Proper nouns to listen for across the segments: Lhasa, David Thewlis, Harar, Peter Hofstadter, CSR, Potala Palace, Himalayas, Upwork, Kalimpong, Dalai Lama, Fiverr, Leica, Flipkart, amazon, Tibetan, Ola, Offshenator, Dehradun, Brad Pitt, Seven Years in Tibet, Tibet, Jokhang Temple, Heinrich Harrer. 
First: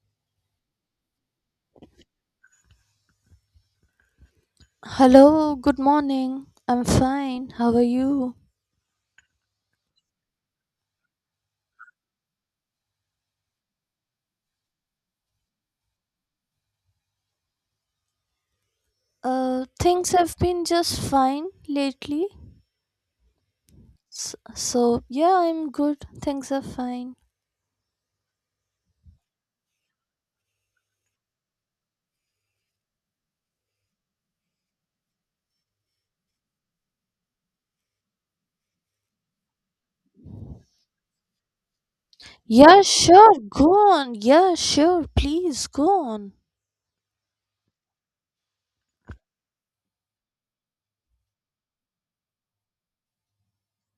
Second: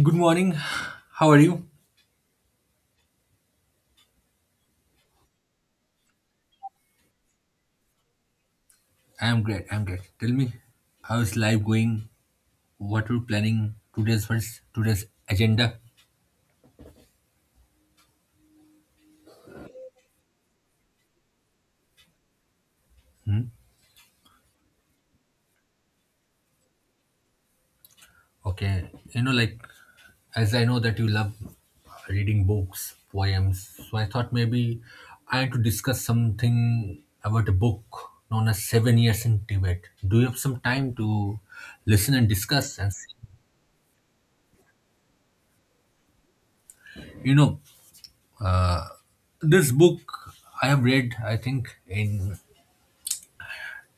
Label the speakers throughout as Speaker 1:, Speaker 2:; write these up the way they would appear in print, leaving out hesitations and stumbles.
Speaker 1: Good morning. How are you?
Speaker 2: Hello, good morning. I'm fine. How are you?
Speaker 1: I'm great. I'm great. Tell me, how's life going? What are you planning today's agenda?
Speaker 2: Things have been just fine lately.
Speaker 1: Hmm?
Speaker 2: Yeah, I'm good. Things are fine.
Speaker 1: Okay. Like, as I know that you love reading books, poems, so I thought maybe I had to discuss something about a book known as Seven Years in Tibet. Do you have some time to listen and discuss?
Speaker 2: Yeah,
Speaker 1: And see?
Speaker 2: sure. Go on. Yeah, sure. Please go on.
Speaker 1: you know, this book I have read, I think, in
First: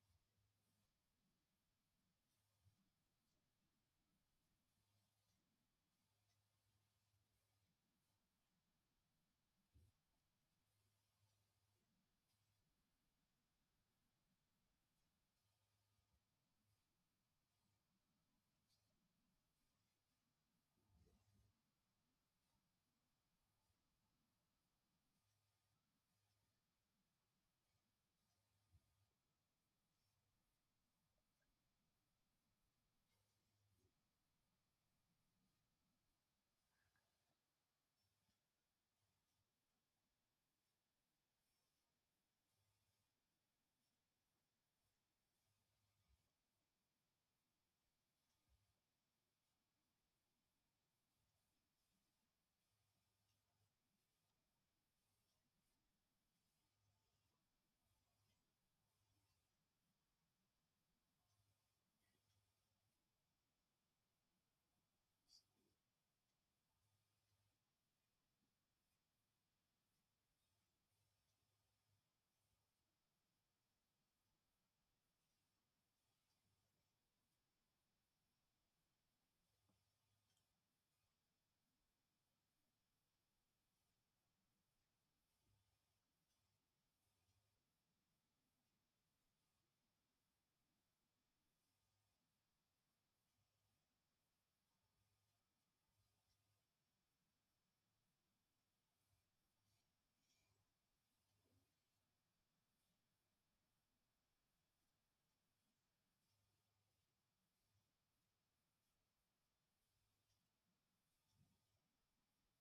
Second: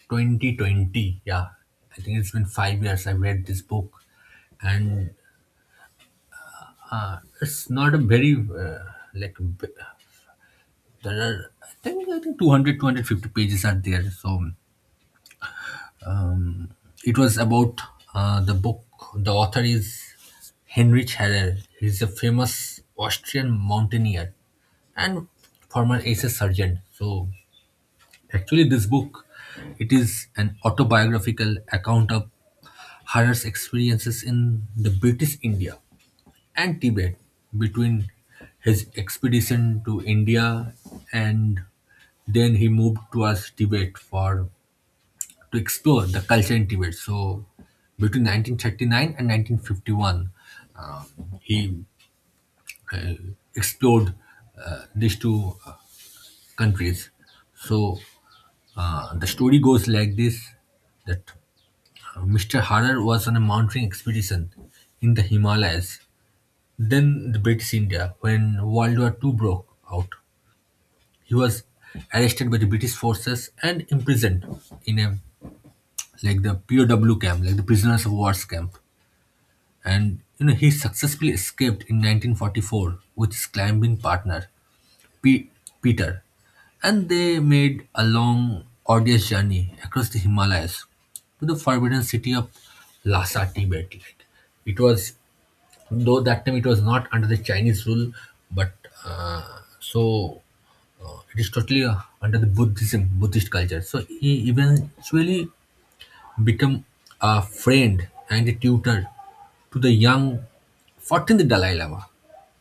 Speaker 1: 2020, yeah, I think it's been 5 years I've read this book. And it's not a very, like b- there are, I think, 200, 250 pages are there. So, um, it was about, the book, the author is Heinrich Herrer, he's a famous Austrian mountaineer and former SS sergeant. So, actually, this book, it is an autobiographical account of Harar's experiences in the British India and Tibet, between his expedition to India, and then he moved towards Tibet for to explore the culture in Tibet. So between 1939 and 1951, um, he uh, explored these two countries. So, the story goes like this: that, Mr. Harar was on a mountain expedition in the Himalayas, then the British India, when World War II broke out. He was arrested by the British forces and imprisoned in a, like, the POW camp, like the prisoners of war's camp. And you know he successfully escaped in 1944 with his climbing partner, Pe- Peter, and they made a long, arduous journey across the Himalayas to the forbidden city of Lhasa, Tibet. Like, it was, though that time it was not under the Chinese rule, but uh, so it is totally under the Buddhism, Buddhist culture. So he eventually become a friend and a tutor to the young 14th Dalai Lama,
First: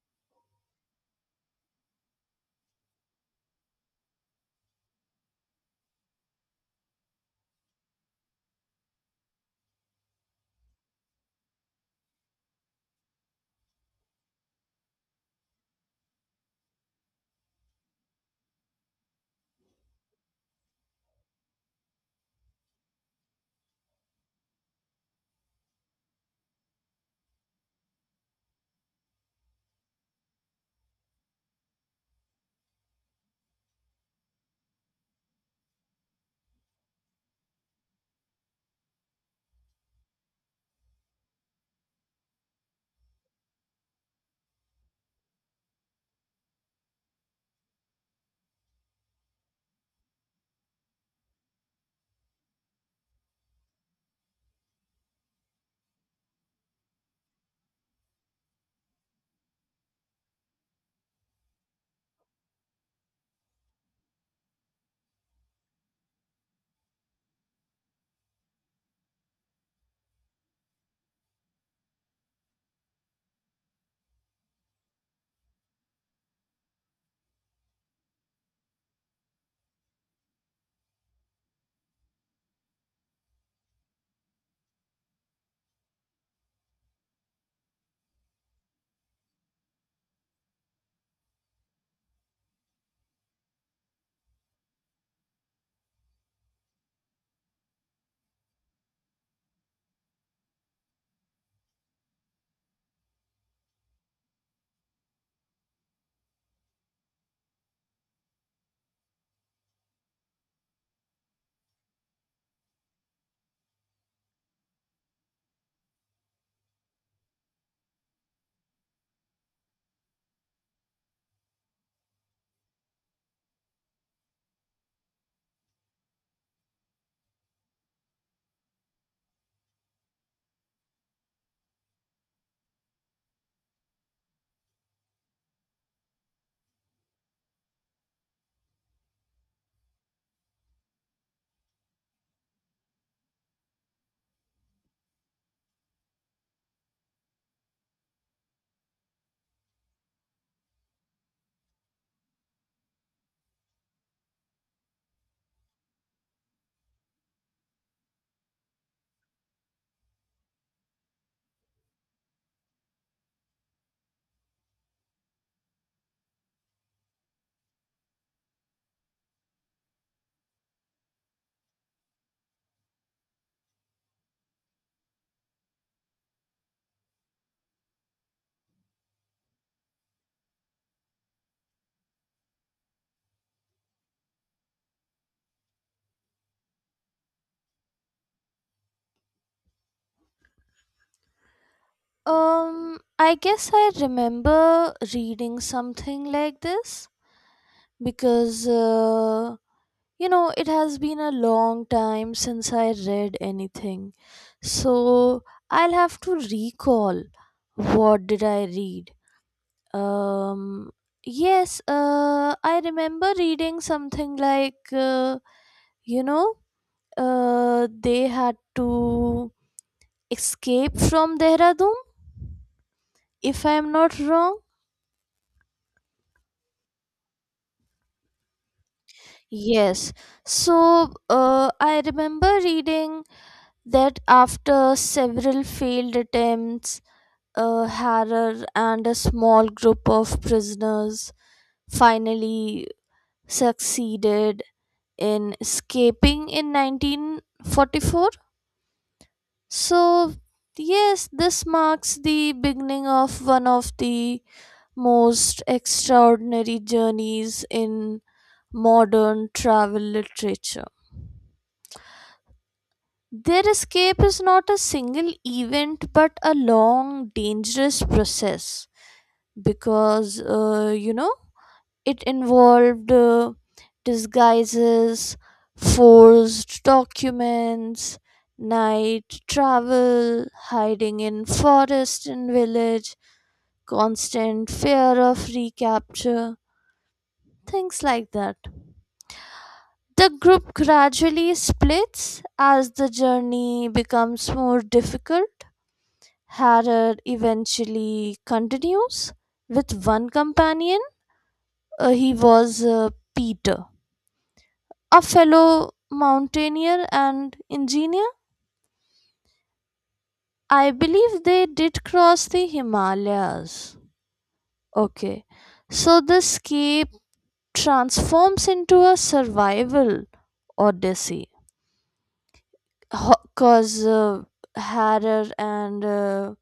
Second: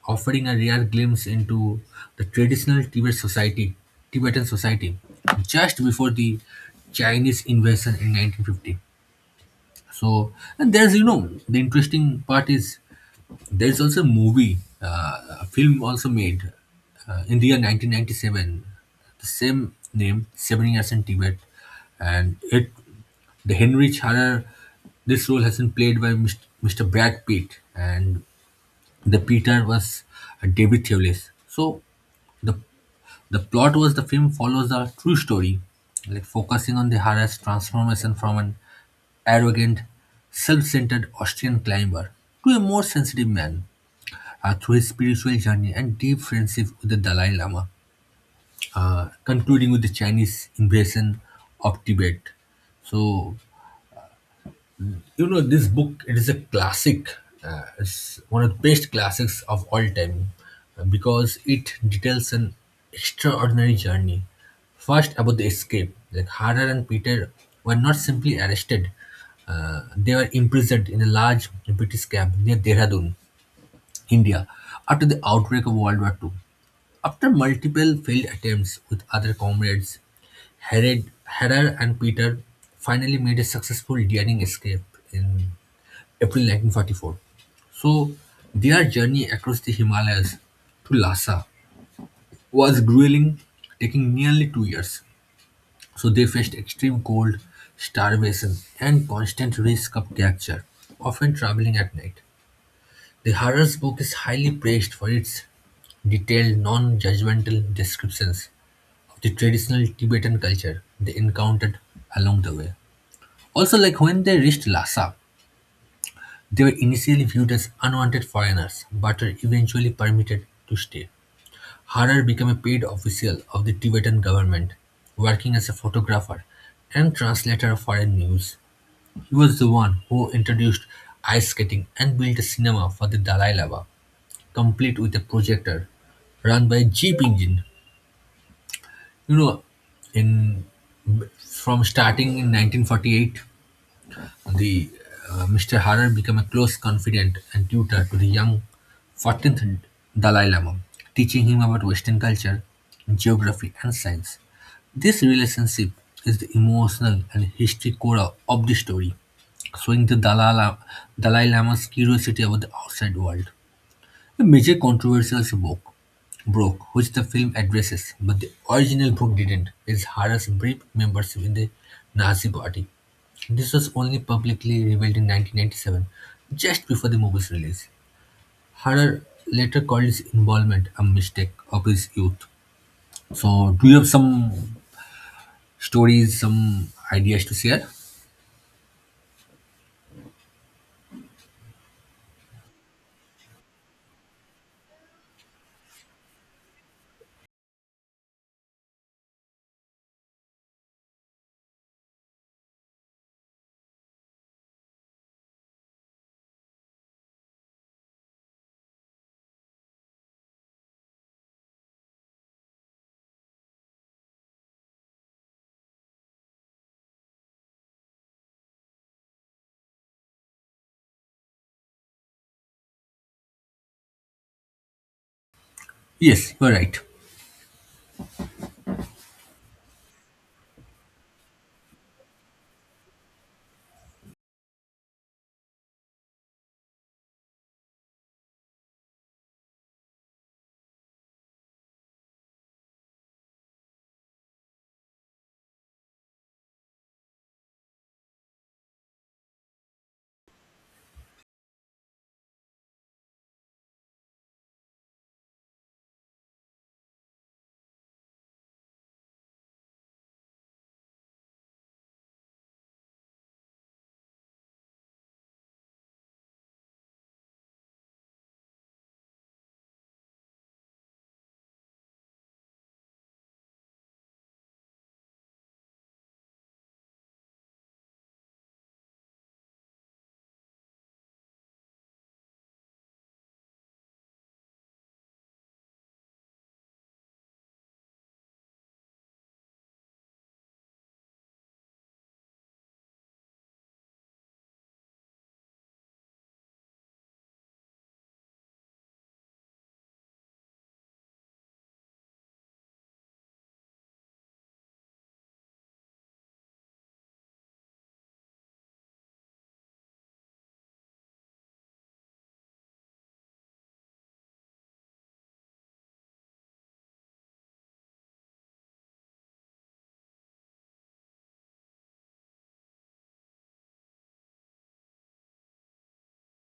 Speaker 1: offering a rare glimpse into the traditional Tibet society, Tibetan society just before the Chinese invasion in 1950. So, and the interesting part is there's also a movie, a film also made in the year 1997, the same name, Seven Years in Tibet, and it the Henry Charar, this role has been played by Mr. Brad Pitt, and the Peter was, David Thewlis. So the the plot was the film follows a true story, like focusing on the Hara's transformation from an arrogant, self-centered Austrian climber to a more sensitive man, through his spiritual journey and deep friendship with the Dalai Lama, concluding with the Chinese invasion of Tibet. So you know this book, it is a classic, it's one of the best classics of all time, because it details an extraordinary journey. First about the escape, like harder and Peter were not simply arrested, they were imprisoned in a large British camp near Dehradun, India, after the outbreak of World War Two. After multiple failed attempts with other comrades, Herod, Herrer and Peter finally made a successful daring escape in April 1944. So their journey across the Himalayas to Lhasa was grueling, taking nearly 2 years. So they faced extreme cold, starvation, and constant risk of capture, often traveling at night. The Harar's book is highly praised for its detailed, non-judgmental descriptions of the traditional Tibetan culture they encountered along the way. Also, like when they reached Lhasa, they were initially viewed as unwanted foreigners, but were eventually permitted to stay. Harar became a paid official of the Tibetan government, working as a photographer and translator of foreign news. He was the one who introduced ice skating and built a cinema for the Dalai Lama, complete with a projector run by a jeep engine. You know, in from starting in 1948, The Mr. Harar became a close confidant and tutor to the young 14th Dalai Lama, teaching him about Western culture, geography, and science. This relationship is the emotional and history core of the story, showing the Dalai Lama's curiosity about the outside world. The major controversial book broke, which the film addresses, but the original book didn't, is Harar's brief membership in the Nazi party. This was only publicly revealed in 1997, just before the movie's release. Harar later called his involvement a mistake of his youth. So, do you have some stories, some ideas to share?
Speaker 2: I guess I remember reading something like this because you know, it has been a long time since I read anything. So I'll have to recall what did I read. Um yes, I remember reading something like you know, they had to escape from Dehradun if I am not wrong.
Speaker 1: Yes, you're right.
Speaker 2: Yes. So I remember reading that after several failed attempts, Harar and a small group of prisoners finally succeeded in escaping in 1944. So, yes, this marks the beginning of one of the most extraordinary journeys in modern travel literature. Their escape is not a single event but a long, dangerous process because it involved disguises, forged documents, night travel, hiding in forest and village, constant fear of recapture, things like that. The group gradually splits as the journey becomes more difficult. Harrod eventually continues with one companion. He was Peter, a fellow mountaineer and engineer. I believe they did cross the Himalayas. Okay, so the escape transforms into a survival odyssey because Harar and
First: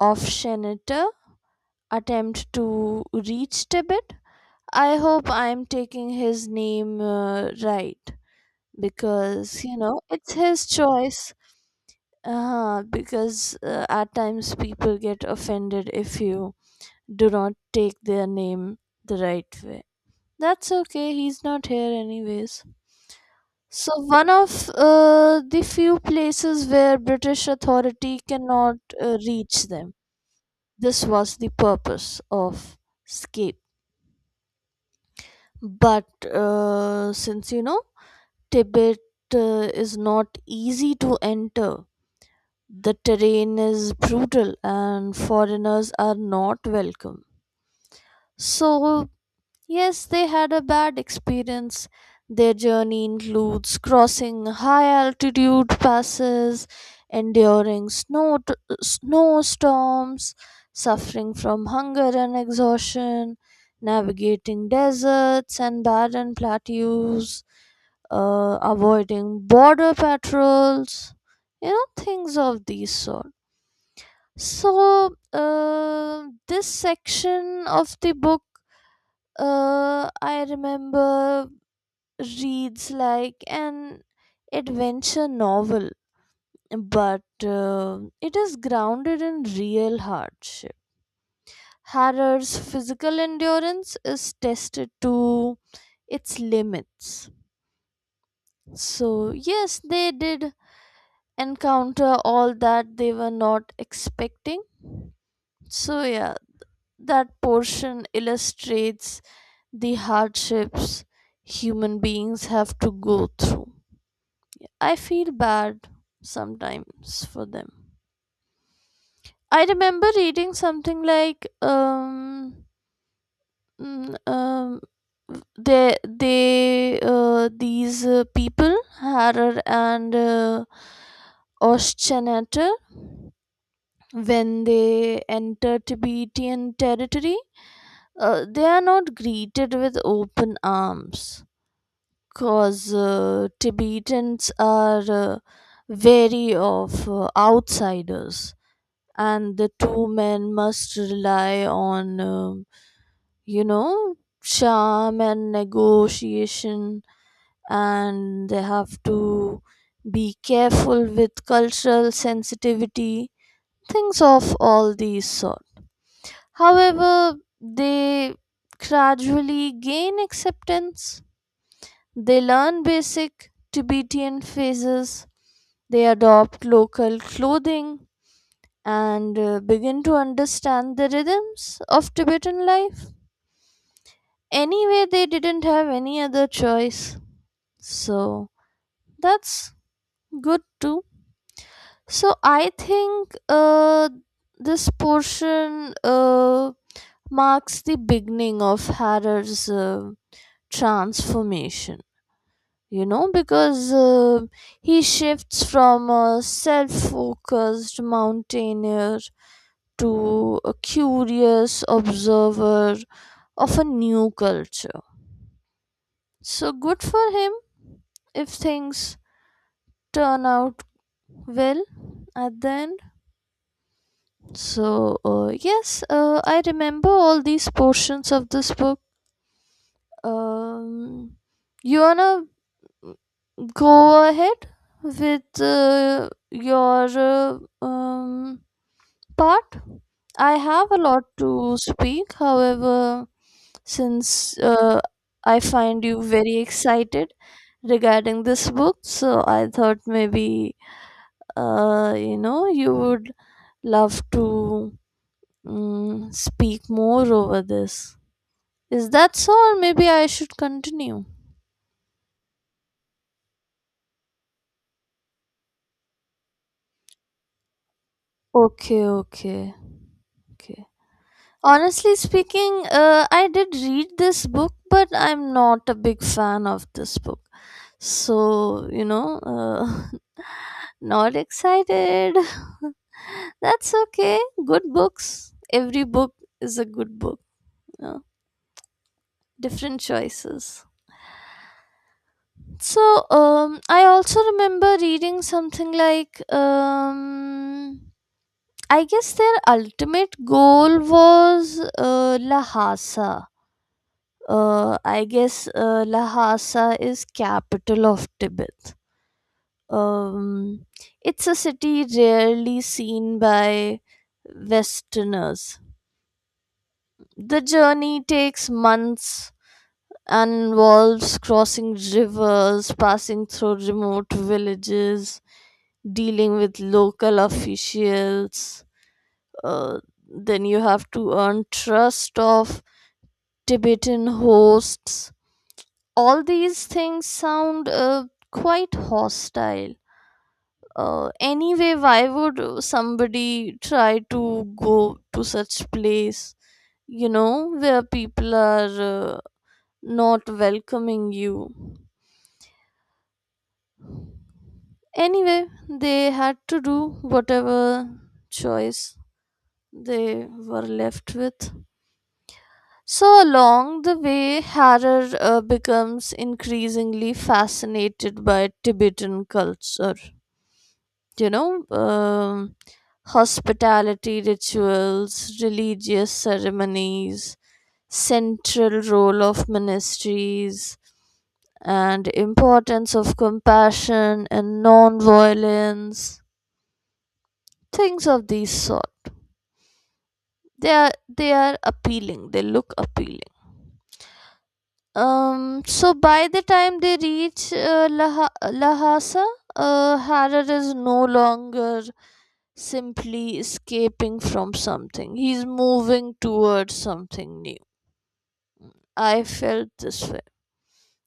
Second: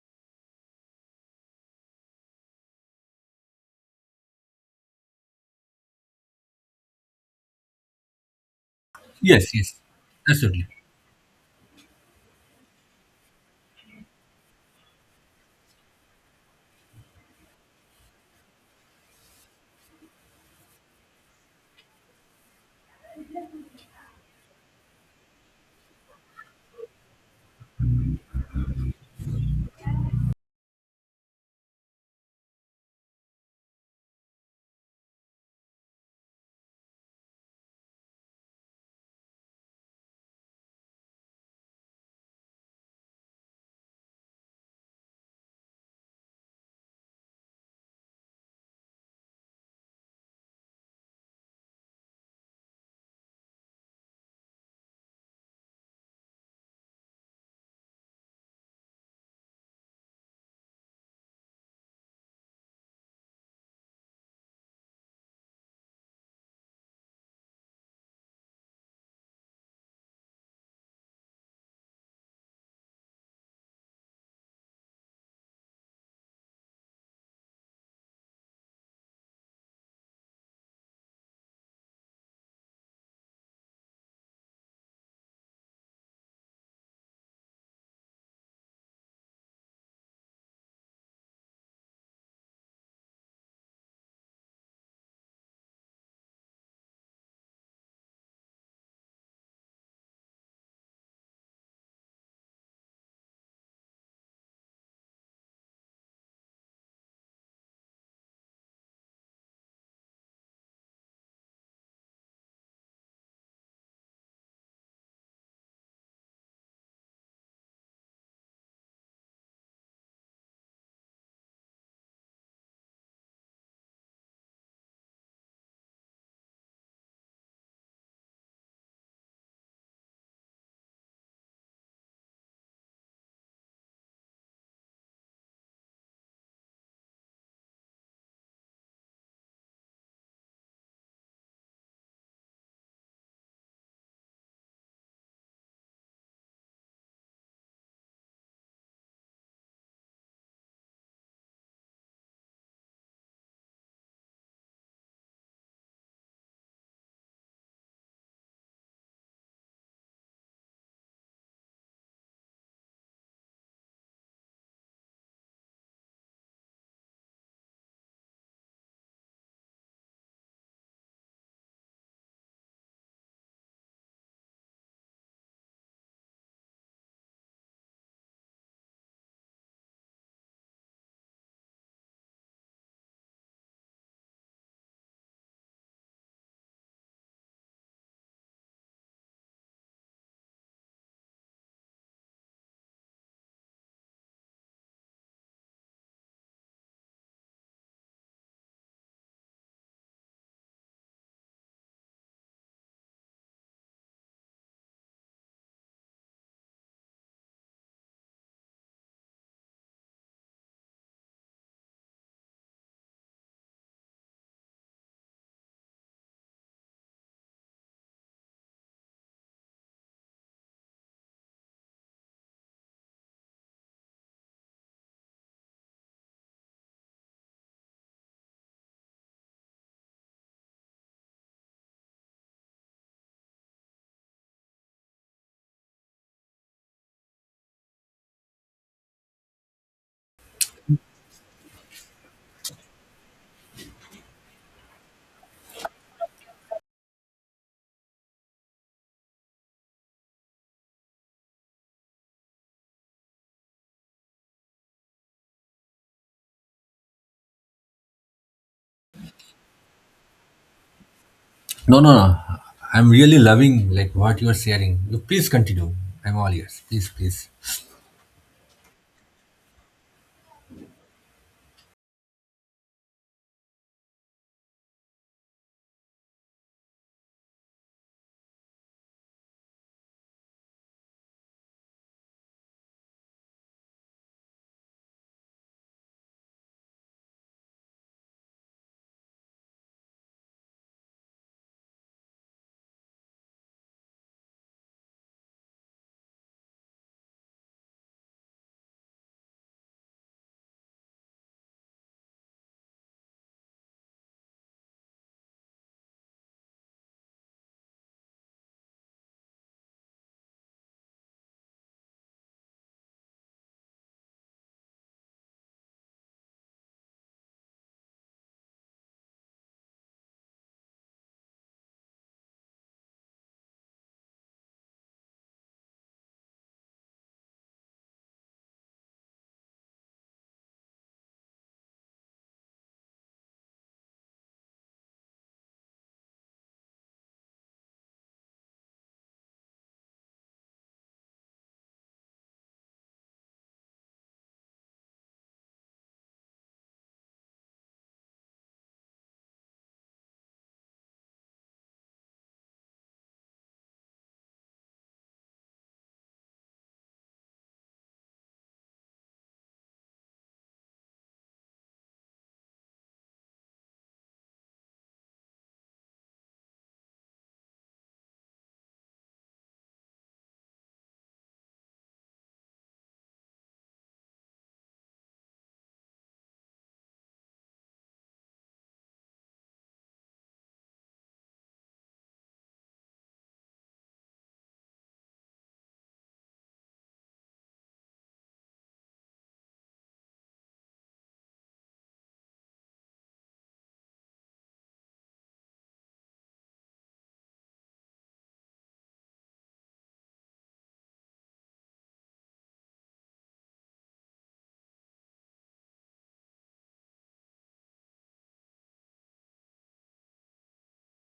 Speaker 2: Offshenator attempt to reach Tibet. I hope I'm taking his name right
Speaker 1: Yes,
Speaker 2: because you
Speaker 1: yes,
Speaker 2: know it's
Speaker 1: absolutely.
Speaker 2: his choice. Because at times people get offended if you do not take their name the right way. That's okay, he's not here anyways. So, one of the few places where British authority cannot reach them. This was the purpose of escape. But since you know, Tibet is not easy to enter. The terrain is brutal and foreigners are not welcome. So, yes, they had a bad experience. Their journey includes crossing high altitude passes, enduring snowstorms, suffering from hunger and exhaustion, navigating deserts and barren plateaus, avoiding border patrols, you know, things of these sort. So, this section of the book, I remember, reads like an adventure novel, but it is grounded in real hardship. Harrow's physical endurance is tested to its limits. So, yes, they did encounter all that they were not expecting. So, yeah. That portion illustrates the hardships human beings have to go through. I feel bad sometimes for them. I remember reading something like mm, they these people Harar and Oschenata, when they enter Tibetan territory, they are not greeted with open arms, because Tibetans are wary of outsiders, and the two men must rely on, you know, charm and negotiation, and they have to be careful with cultural sensitivity, things of all these sort. However, they gradually gain acceptance. They learn basic Tibetan phrases, they adopt local clothing, and begin to understand the rhythms of Tibetan life. Anyway, they didn't have any other choice. So that's good too. So I think this portion marks the beginning of Harar's transformation. You know, because he shifts from a self-focused mountaineer to a curious observer of a new culture, so good for him if things turn out well at the end. So yes, I remember all these portions of this book. um, you wanna go ahead with your part. I have a lot to speak, however, since I find you very excited regarding this book, so I thought maybe you know you would love to speak more over this. Is that so, or maybe I should continue?
Speaker 1: No, no, no. I'm really loving like what you're sharing. You please continue. I'm all ears. Please, please.
Speaker 2: Okay, okay, okay. Honestly speaking, I did read this book, but I'm not a big fan of this book. So, you know, not excited. That's okay. Good books. Every book is a good book. You Different choices. So, I also remember reading something like, I guess their ultimate goal was Lhasa. I guess Lhasa is capital of Tibet. Um, it's a city rarely seen by Westerners. The journey takes months and involves crossing rivers, passing through remote villages, dealing with local officials. Uh, then you have to earn trust of Tibetan hosts. All these things sound quite hostile. Anyway, why would somebody try to go to such place, you know, where people are not welcoming you? Anyway, they had to do whatever choice they were left with. So along the way, Harar becomes increasingly fascinated by Tibetan culture, you know: hospitality rituals, religious ceremonies, central role of ministries, and importance of compassion and non-violence, things of these sort. They are appealing. They look appealing. So by the time they reach Lhasa, Harar is no longer simply escaping from something. He's moving towards something new. I felt this way.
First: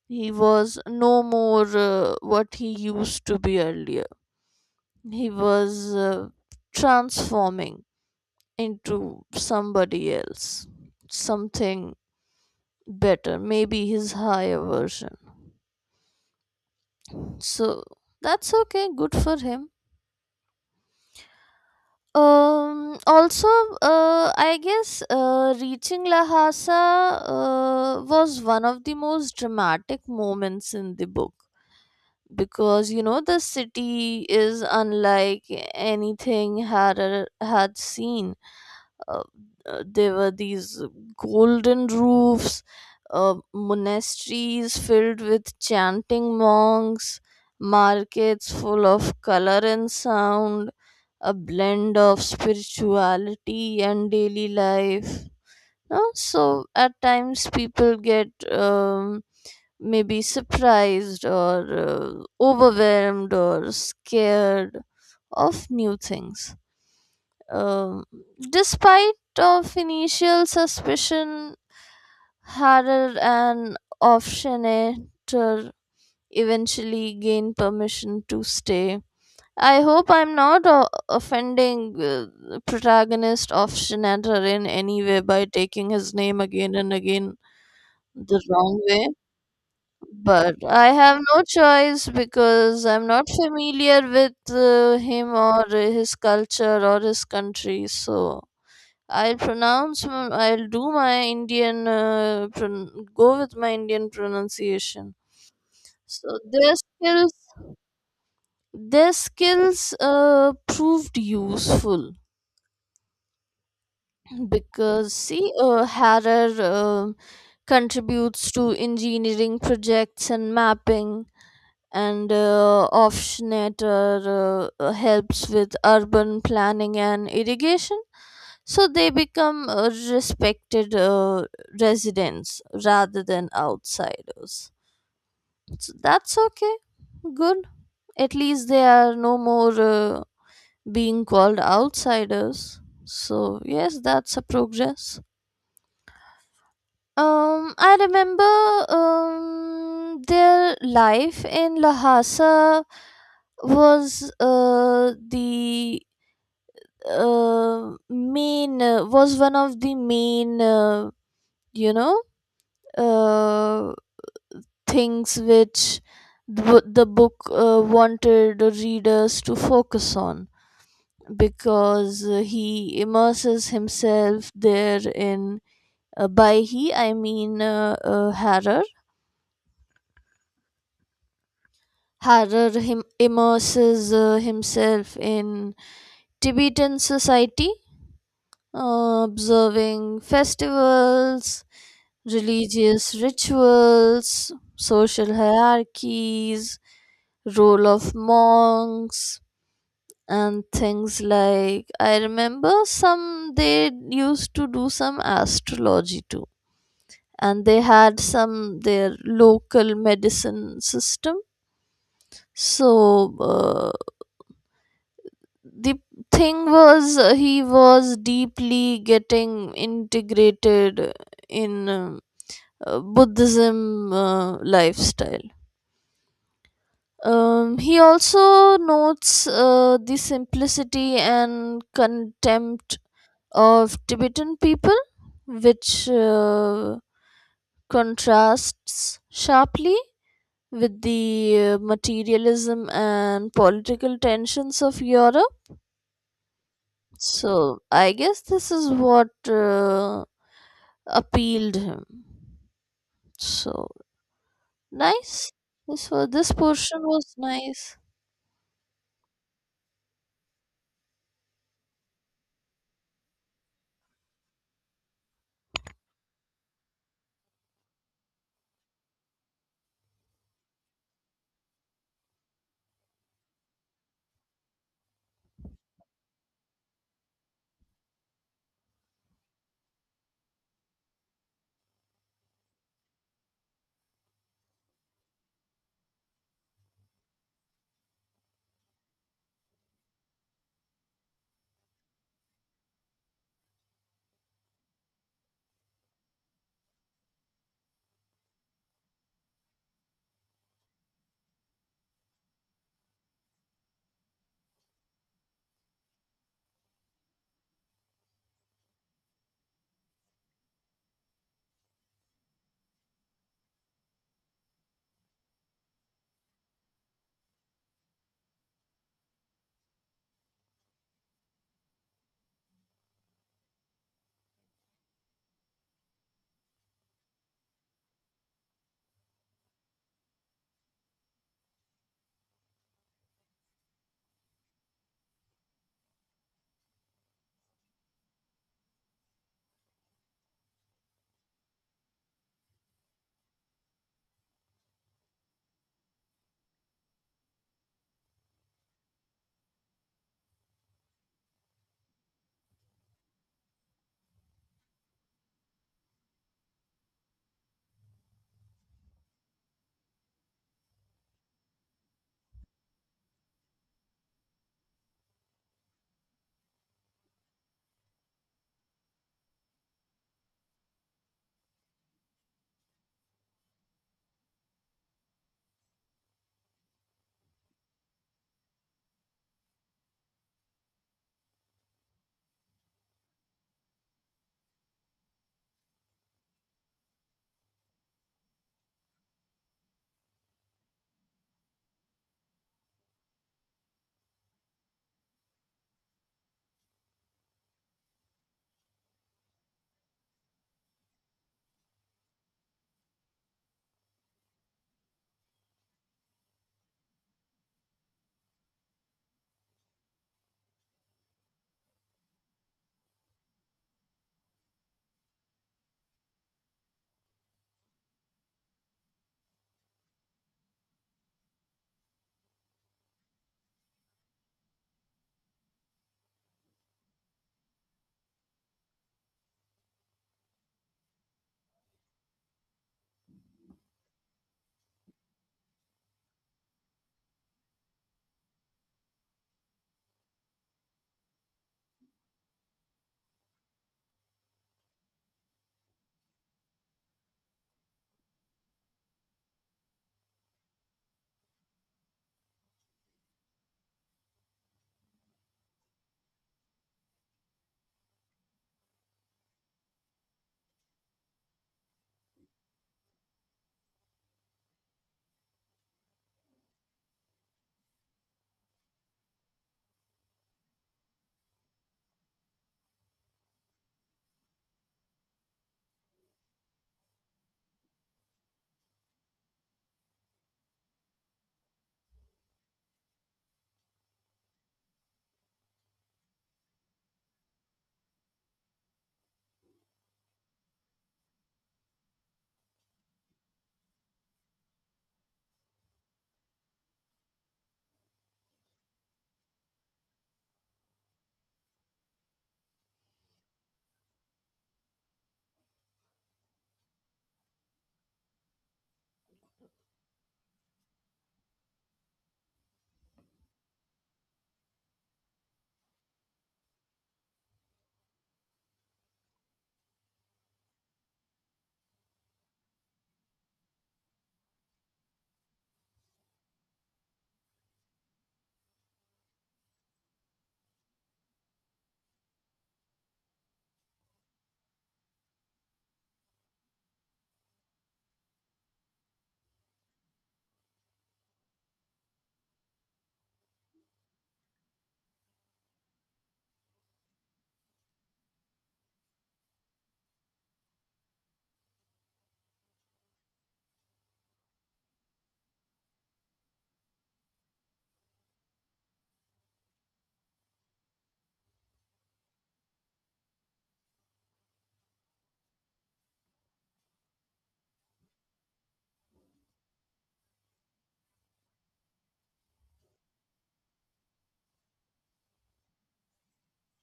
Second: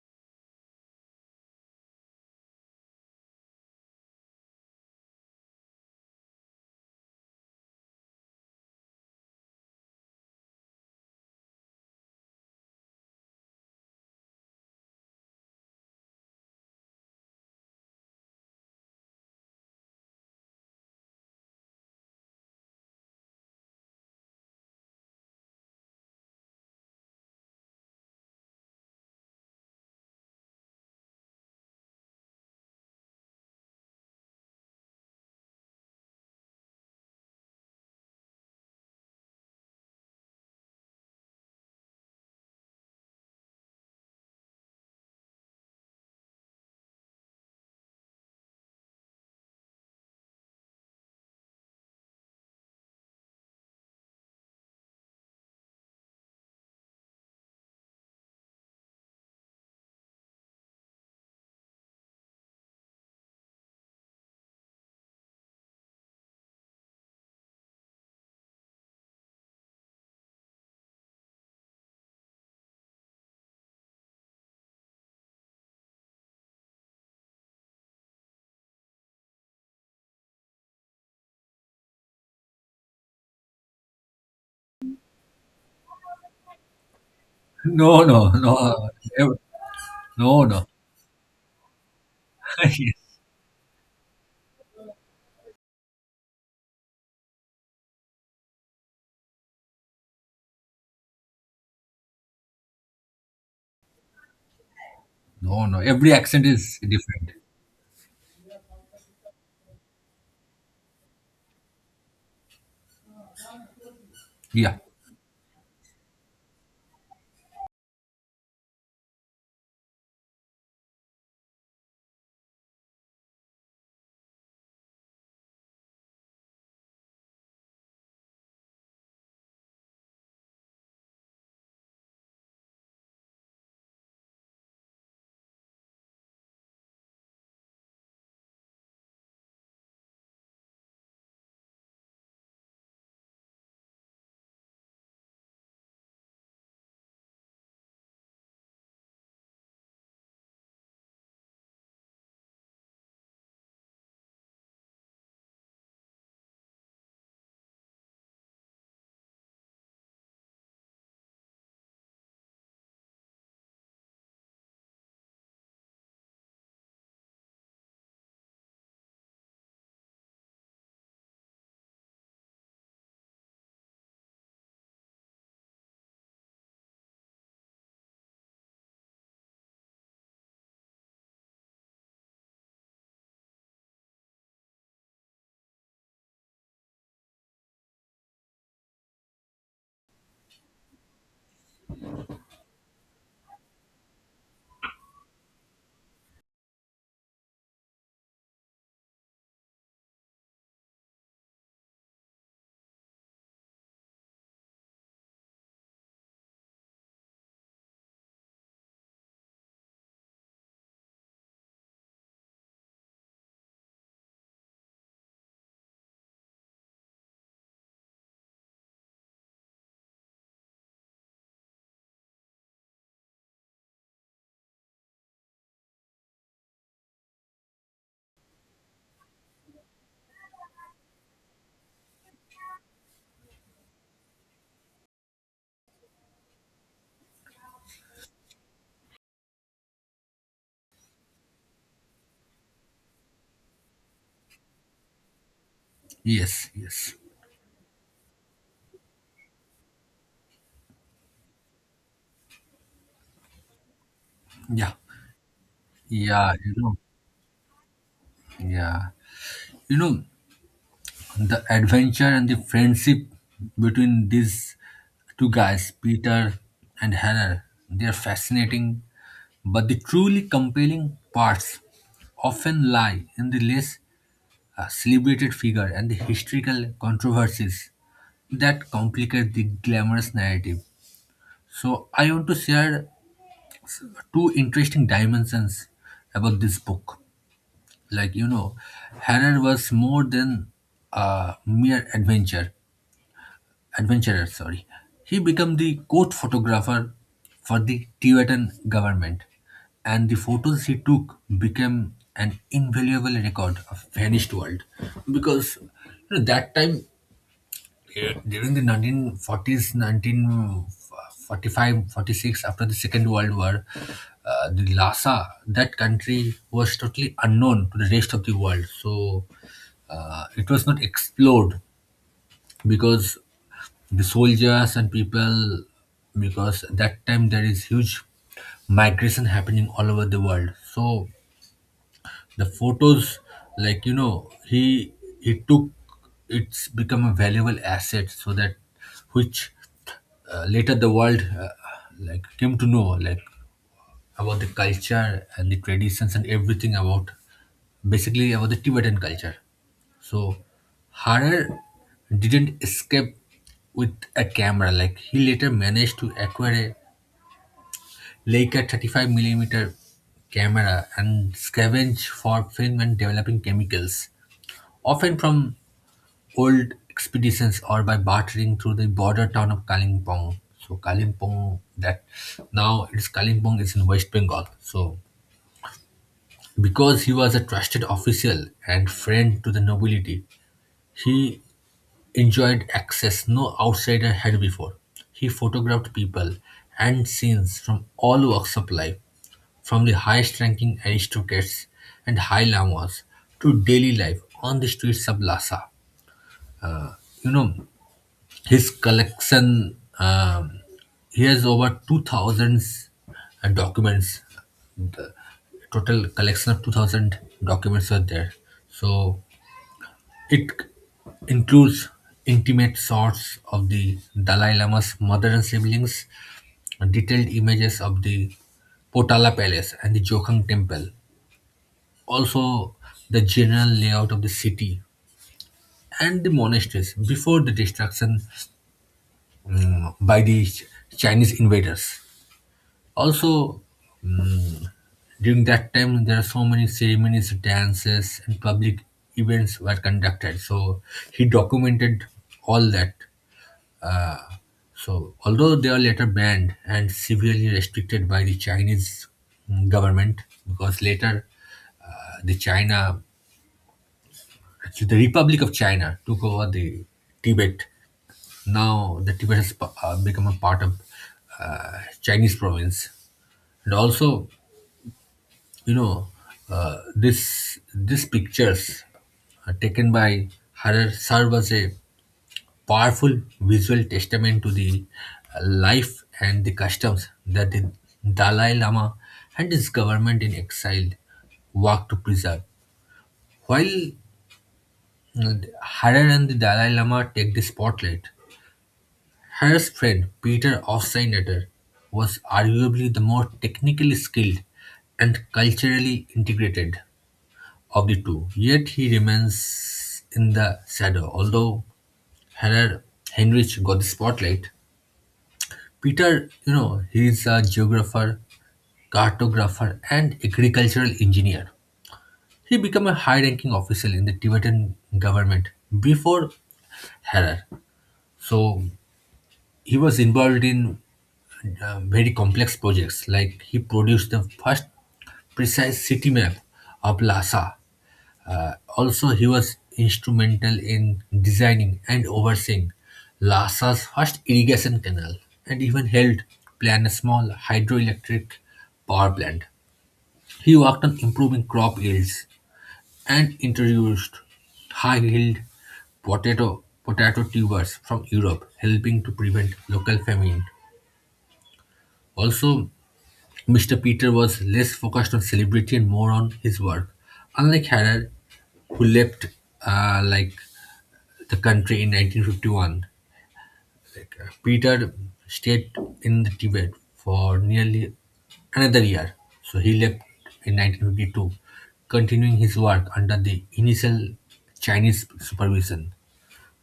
Speaker 2: He was no more what he used to be earlier. He was transforming into somebody else, something better, maybe his higher version. So that's okay, good for him. Also, I guess reaching Lhasa was one of the most dramatic moments in the book, because you know the city is unlike anything Harrer had seen. uh, there were these golden roofs, monasteries filled with chanting monks, markets full of color and sound, a blend of spirituality and daily life. No? So at times people get maybe surprised or overwhelmed or scared of new things. Um, Despite of initial suspicion, Harar and Ofshenator eventually gain permission to stay. I hope I'm not offending the protagonist Ofshenator in any way by taking his name again and again
Speaker 1: No, no,
Speaker 2: the wrong
Speaker 1: no,
Speaker 2: way.
Speaker 1: Ev- no,
Speaker 2: But
Speaker 1: no,
Speaker 2: I have no choice because I'm
Speaker 1: yes.
Speaker 2: not familiar with him or his culture or his country, so I'll pronounce. I'll do my Indian. Go with my Indian pronunciation.
Speaker 1: No, no. Every
Speaker 2: So
Speaker 1: accent
Speaker 2: their
Speaker 1: is different.
Speaker 2: skills, their skills, proved useful,
Speaker 1: Yeah.
Speaker 2: because see, Harer contributes to engineering projects and mapping, and Offshnatter helps with urban planning and irrigation, so they become respected residents rather than outsiders. So that's okay, good. At least they are no more being called outsiders, so yes, that's a progress. I remember their life in Lhasa was the main was one of the main you know uh, things which the book wanted the readers to focus on, because he immerses himself there in — by he I mean Harrer. Harar immerses himself in Tibetan society, observing festivals, religious rituals, social hierarchies, role of monks, and things like — I remember some, they used to do some astrology too, and they had some their local medicine system. So the thing was, he was deeply getting integrated in Buddhism lifestyle. He also notes the simplicity and contempt of Tibetan people, which contrasts sharply with the materialism and political tensions of Europe.
Speaker 1: Yes. Yes.
Speaker 2: So I guess this is what appealed him. So
Speaker 1: Yeah.
Speaker 2: nice. So this
Speaker 1: Yeah,
Speaker 2: portion was nice.
Speaker 1: yeah, you know, the adventure and the friendship between these two guys, Peter and Hannah, they are fascinating, but the truly compelling parts often lie in the less, celebrated figure and the historical controversies that complicate the glamorous narrative. So, I want to share two interesting dimensions about this book. like you know Harrer was more than a mere adventurer, sorry, he became the court photographer for the Tibetan government, and the photos he took became an invaluable record of vanished world. Because that time, during the 1940s, 1945, forty-six, after the Second World War, the Lhasa, that country was totally unknown to the rest of the world. So, it was not explored, because the soldiers and people, because that time there is huge migration happening all over the world. So the photos, like you know he he took, it's become a valuable asset, so that which, later the world, like came to know, like, about the culture and the traditions and everything about, basically, about the Tibetan culture. So Harar didn't escape with a camera. Like, he later managed to acquire a Leica 35 millimeter camera and scavenge for film and developing chemicals, often from old expeditions or by bartering through the border town of Kalimpong. So Kalimpong, that now, it's Kalimpong is in West Bengal. So because he was a trusted official and friend to the nobility, he enjoyed access no outsider had before. He photographed people and scenes from all walks of life, from the highest ranking aristocrats and high lamas to daily life on the streets of Lhasa. You know, his collection, he has over 2000 documents, total collection of 2000 documents are there. So it includes intimate shots of the Dalai Lama's mother and siblings, detailed images of the Potala Palace and the Jokhang Temple, also the general layout of the city and the monasteries before the destruction, by the Chinese invaders. Also, during that time, there are so many ceremonies, dances, and public events were conducted. So he documented all that. Uh, So, although they are later banned and severely restricted by the Chinese, government, because later, the China, actually the Republic of China, took over the Tibet. Now the Tibet has become a part of, Chinese province, and also, you know, this these pictures, taken by Harar, serve as a powerful visual testament to the, life and the customs that the Dalai Lama and his government in exile work to preserve. While, uh, Harar and the Dalai Lama take the spotlight, Harar's friend Peter Hofstadter was arguably the more technically skilled and culturally integrated of the two, yet he remains in the shadow. Although Harar Heinrich got the spotlight, Peter, he is a geographer, cartographer, and agricultural engineer. He became a high-ranking official in the Tibetan government before Harar. So he was involved in, very complex projects. Like, he produced the first precise city map of Lhasa, also, he was instrumental in designing and overseeing Lhasa's first irrigation canal, and even helped plan a small hydroelectric power plant. He worked on improving crop yields and introduced high-yield potato tubers from Europe, helping to prevent local famine. Also, Mr. Peter was less focused on celebrity and more on his work. Unlike Harrer, who left, like, the country in 1951. Like, Peter stayed in the Tibet for nearly another year. So he left in 1952, continuing his work under the initial Chinese supervision.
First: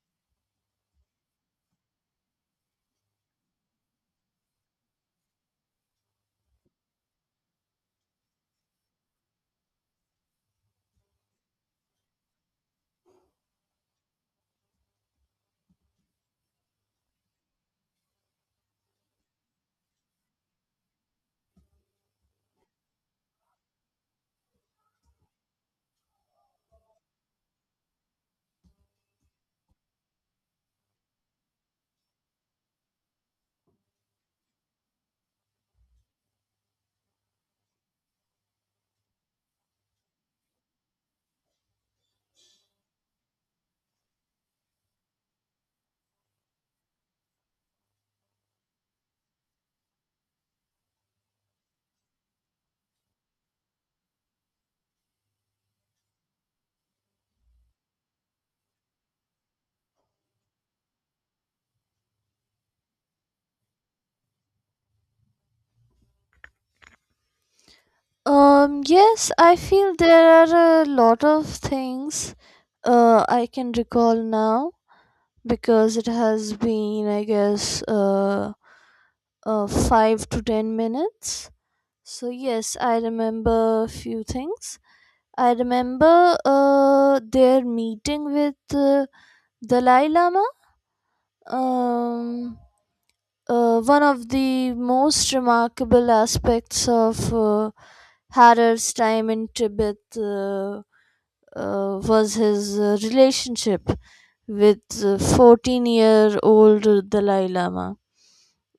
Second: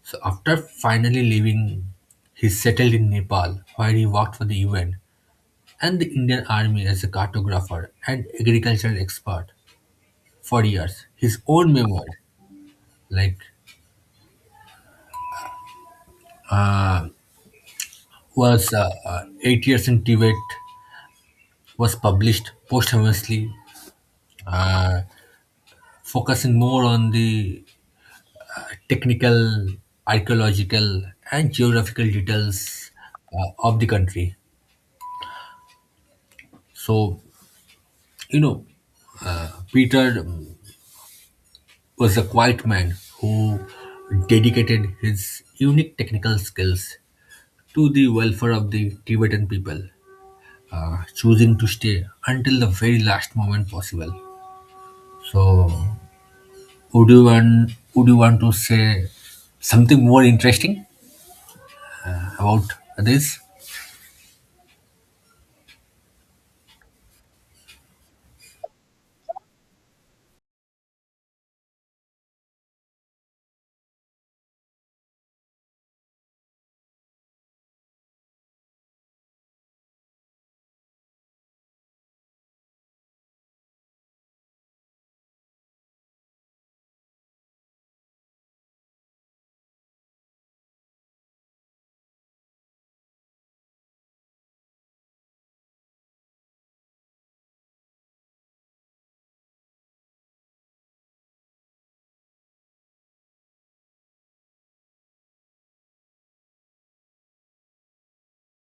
Speaker 1: So after finally leaving, he settled in Nepal, where he worked for the UN and the Indian Army as a cartographer and agricultural expert for years. His own memoir, like, uh, was, Eight Years in Tibet, was published posthumously, uh, focusing more on the technical, archaeological, and geographical details, of the country. So, you know, Peter, was a quiet man who dedicated his unique technical skills to the welfare of the Tibetan people, choosing to stay until the very last moment possible. So, Would you want to say something more interesting about this?
Speaker 2: Yes, I feel there are a lot of things I can recall now, because it has been, I guess, 5 to 10 minutes. So, yes, I remember a few things. I remember their meeting with Dalai Lama? Um, One of the most remarkable aspects of Harer's time in Tibet was his relationship with 14-year-old year old Dalai Lama.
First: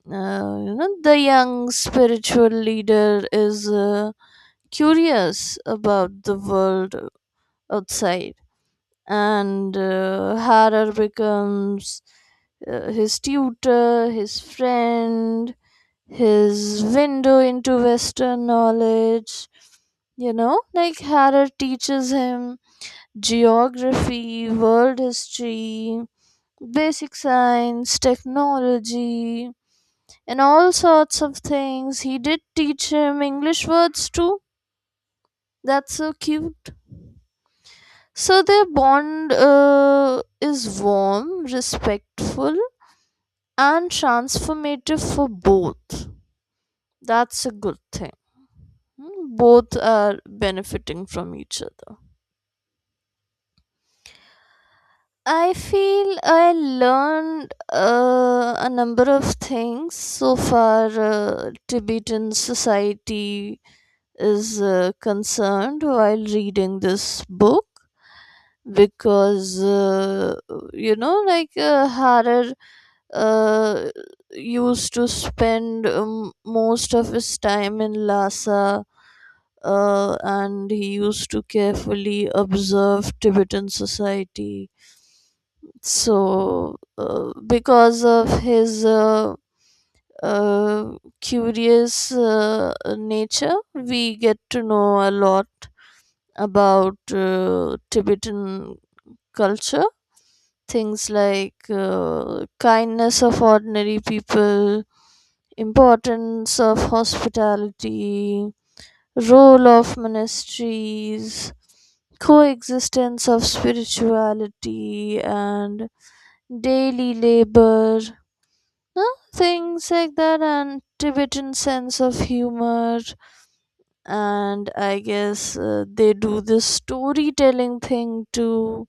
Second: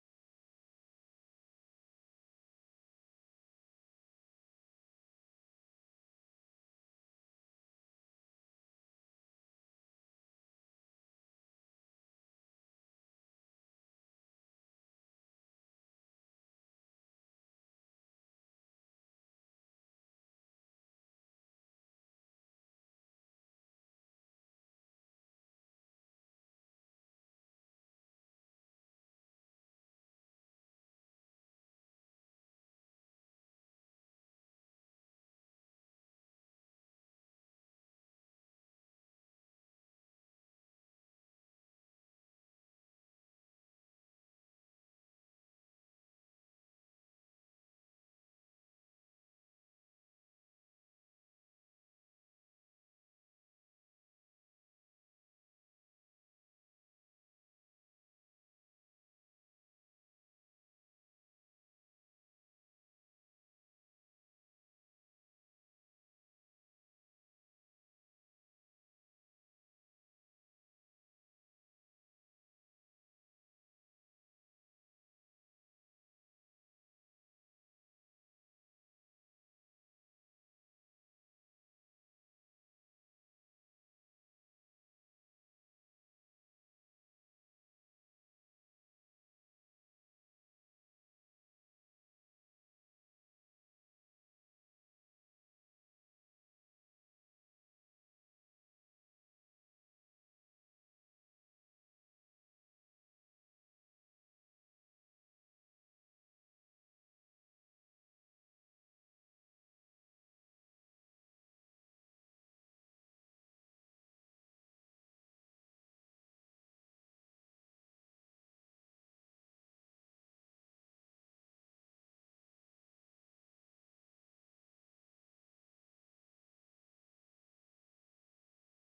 Speaker 2: You know, the young spiritual leader is curious about the world outside, and Harar becomes his tutor, his friend, his window into Western knowledge. You know, like Harar teaches him geography, world history, basic science, technology, and all sorts of things. He did teach him English words too. That's so cute. So their bond is warm, respectful, and transformative for both. That's a good thing. Hmm, both are benefiting from each other. I feel I learned a number of things so far Tibetan society is concerned while reading this book. Because you know, like, Harer uh, used to spend most of his time in Lhasa, and he used to carefully observe Tibetan society. So, because of his uh, curious nature, we get to know a lot about Tibetan culture — things like kindness of ordinary people, importance of hospitality, role of ministries, coexistence of spirituality, and daily labor, huh? Things like that, and Tibetan sense of humor, and I guess they do this storytelling thing too.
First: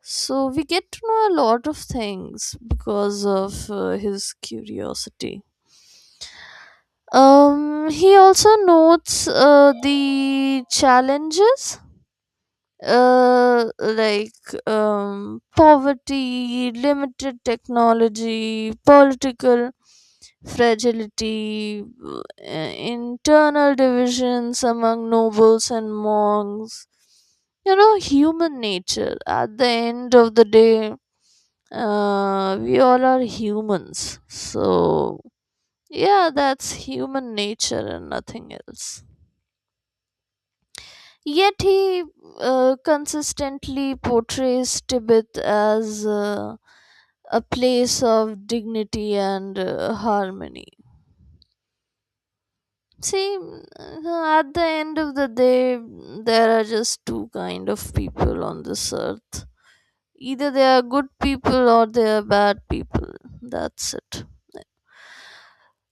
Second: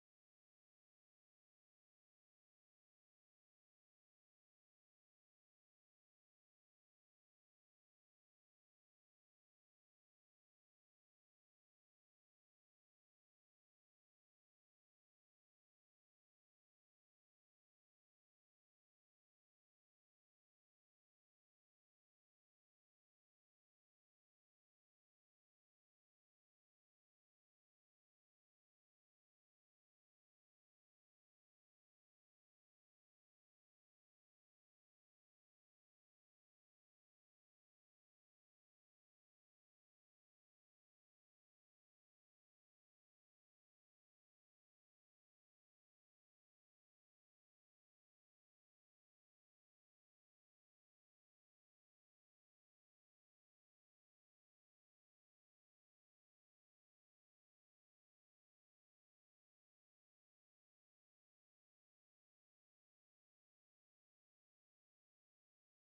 Speaker 2: So we get to know a lot of things because of his curiosity. He also notes the challenges — like poverty, limited technology, political fragility, internal divisions among nobles and monks. You know, human nature at the end of the day. We all are humans, so yeah, that's human nature and nothing else. Yet he consistently portrays Tibet as a place of dignity and harmony. See, at the end of the day, there are just two kind of people on this earth. Either they are good people or they are bad people. That's it.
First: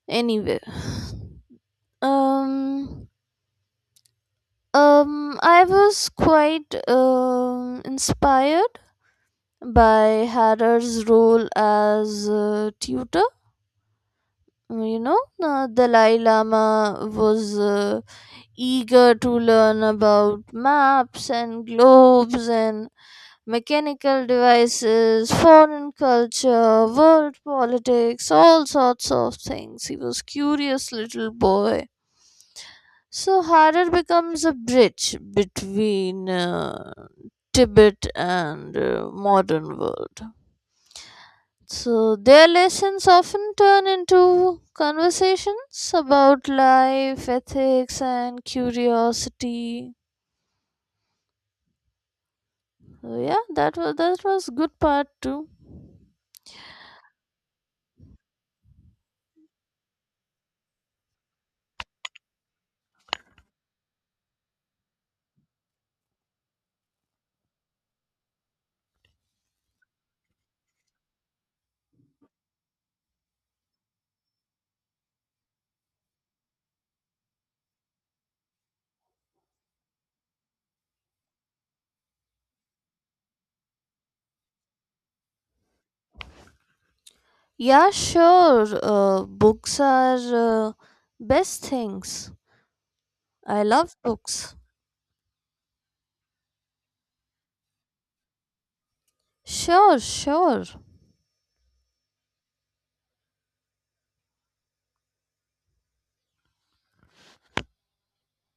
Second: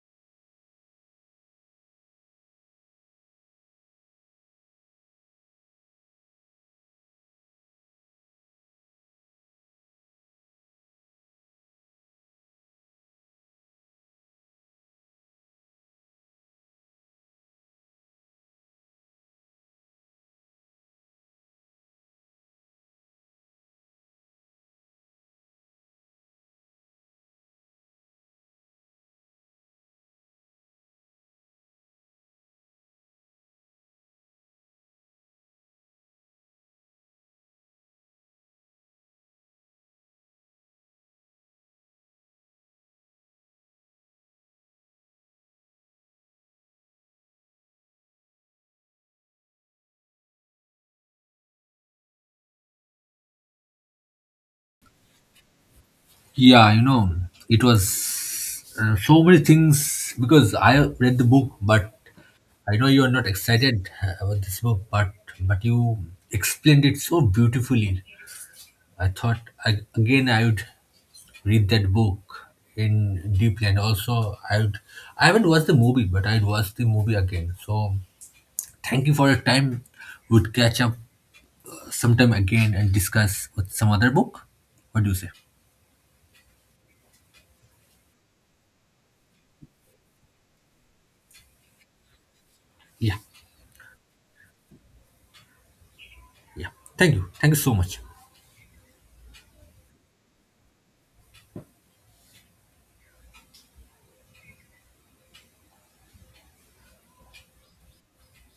Speaker 2: Anyway, um, I was quite inspired by Harar's role as tutor. You know, Dalai Lama was eager to learn about maps and globes and mechanical devices, foreign culture, world politics, all sorts of things. He was curious little boy. So Harar becomes a bridge between Tibet and modern world. So their lessons often turn into conversations about life, ethics, and curiosity. So yeah, that was good part too.
Speaker 1: Yeah, it was, so many things, because I read the book, but I know you are not excited, about this book, but you explained it so beautifully. I thought, I, again, I would read that book in deeply, and also I would, I haven't watched the movie, but I'd watch the movie again. So thank you for your time. Would catch up sometime again and discuss with some other book. What do you say?
Speaker 2: Yeah, sure. Books are best things.
Speaker 1: Yeah.
Speaker 2: I love books.
Speaker 1: Yeah. Thank you. Thank you so much.
Speaker 2: Sure, sure.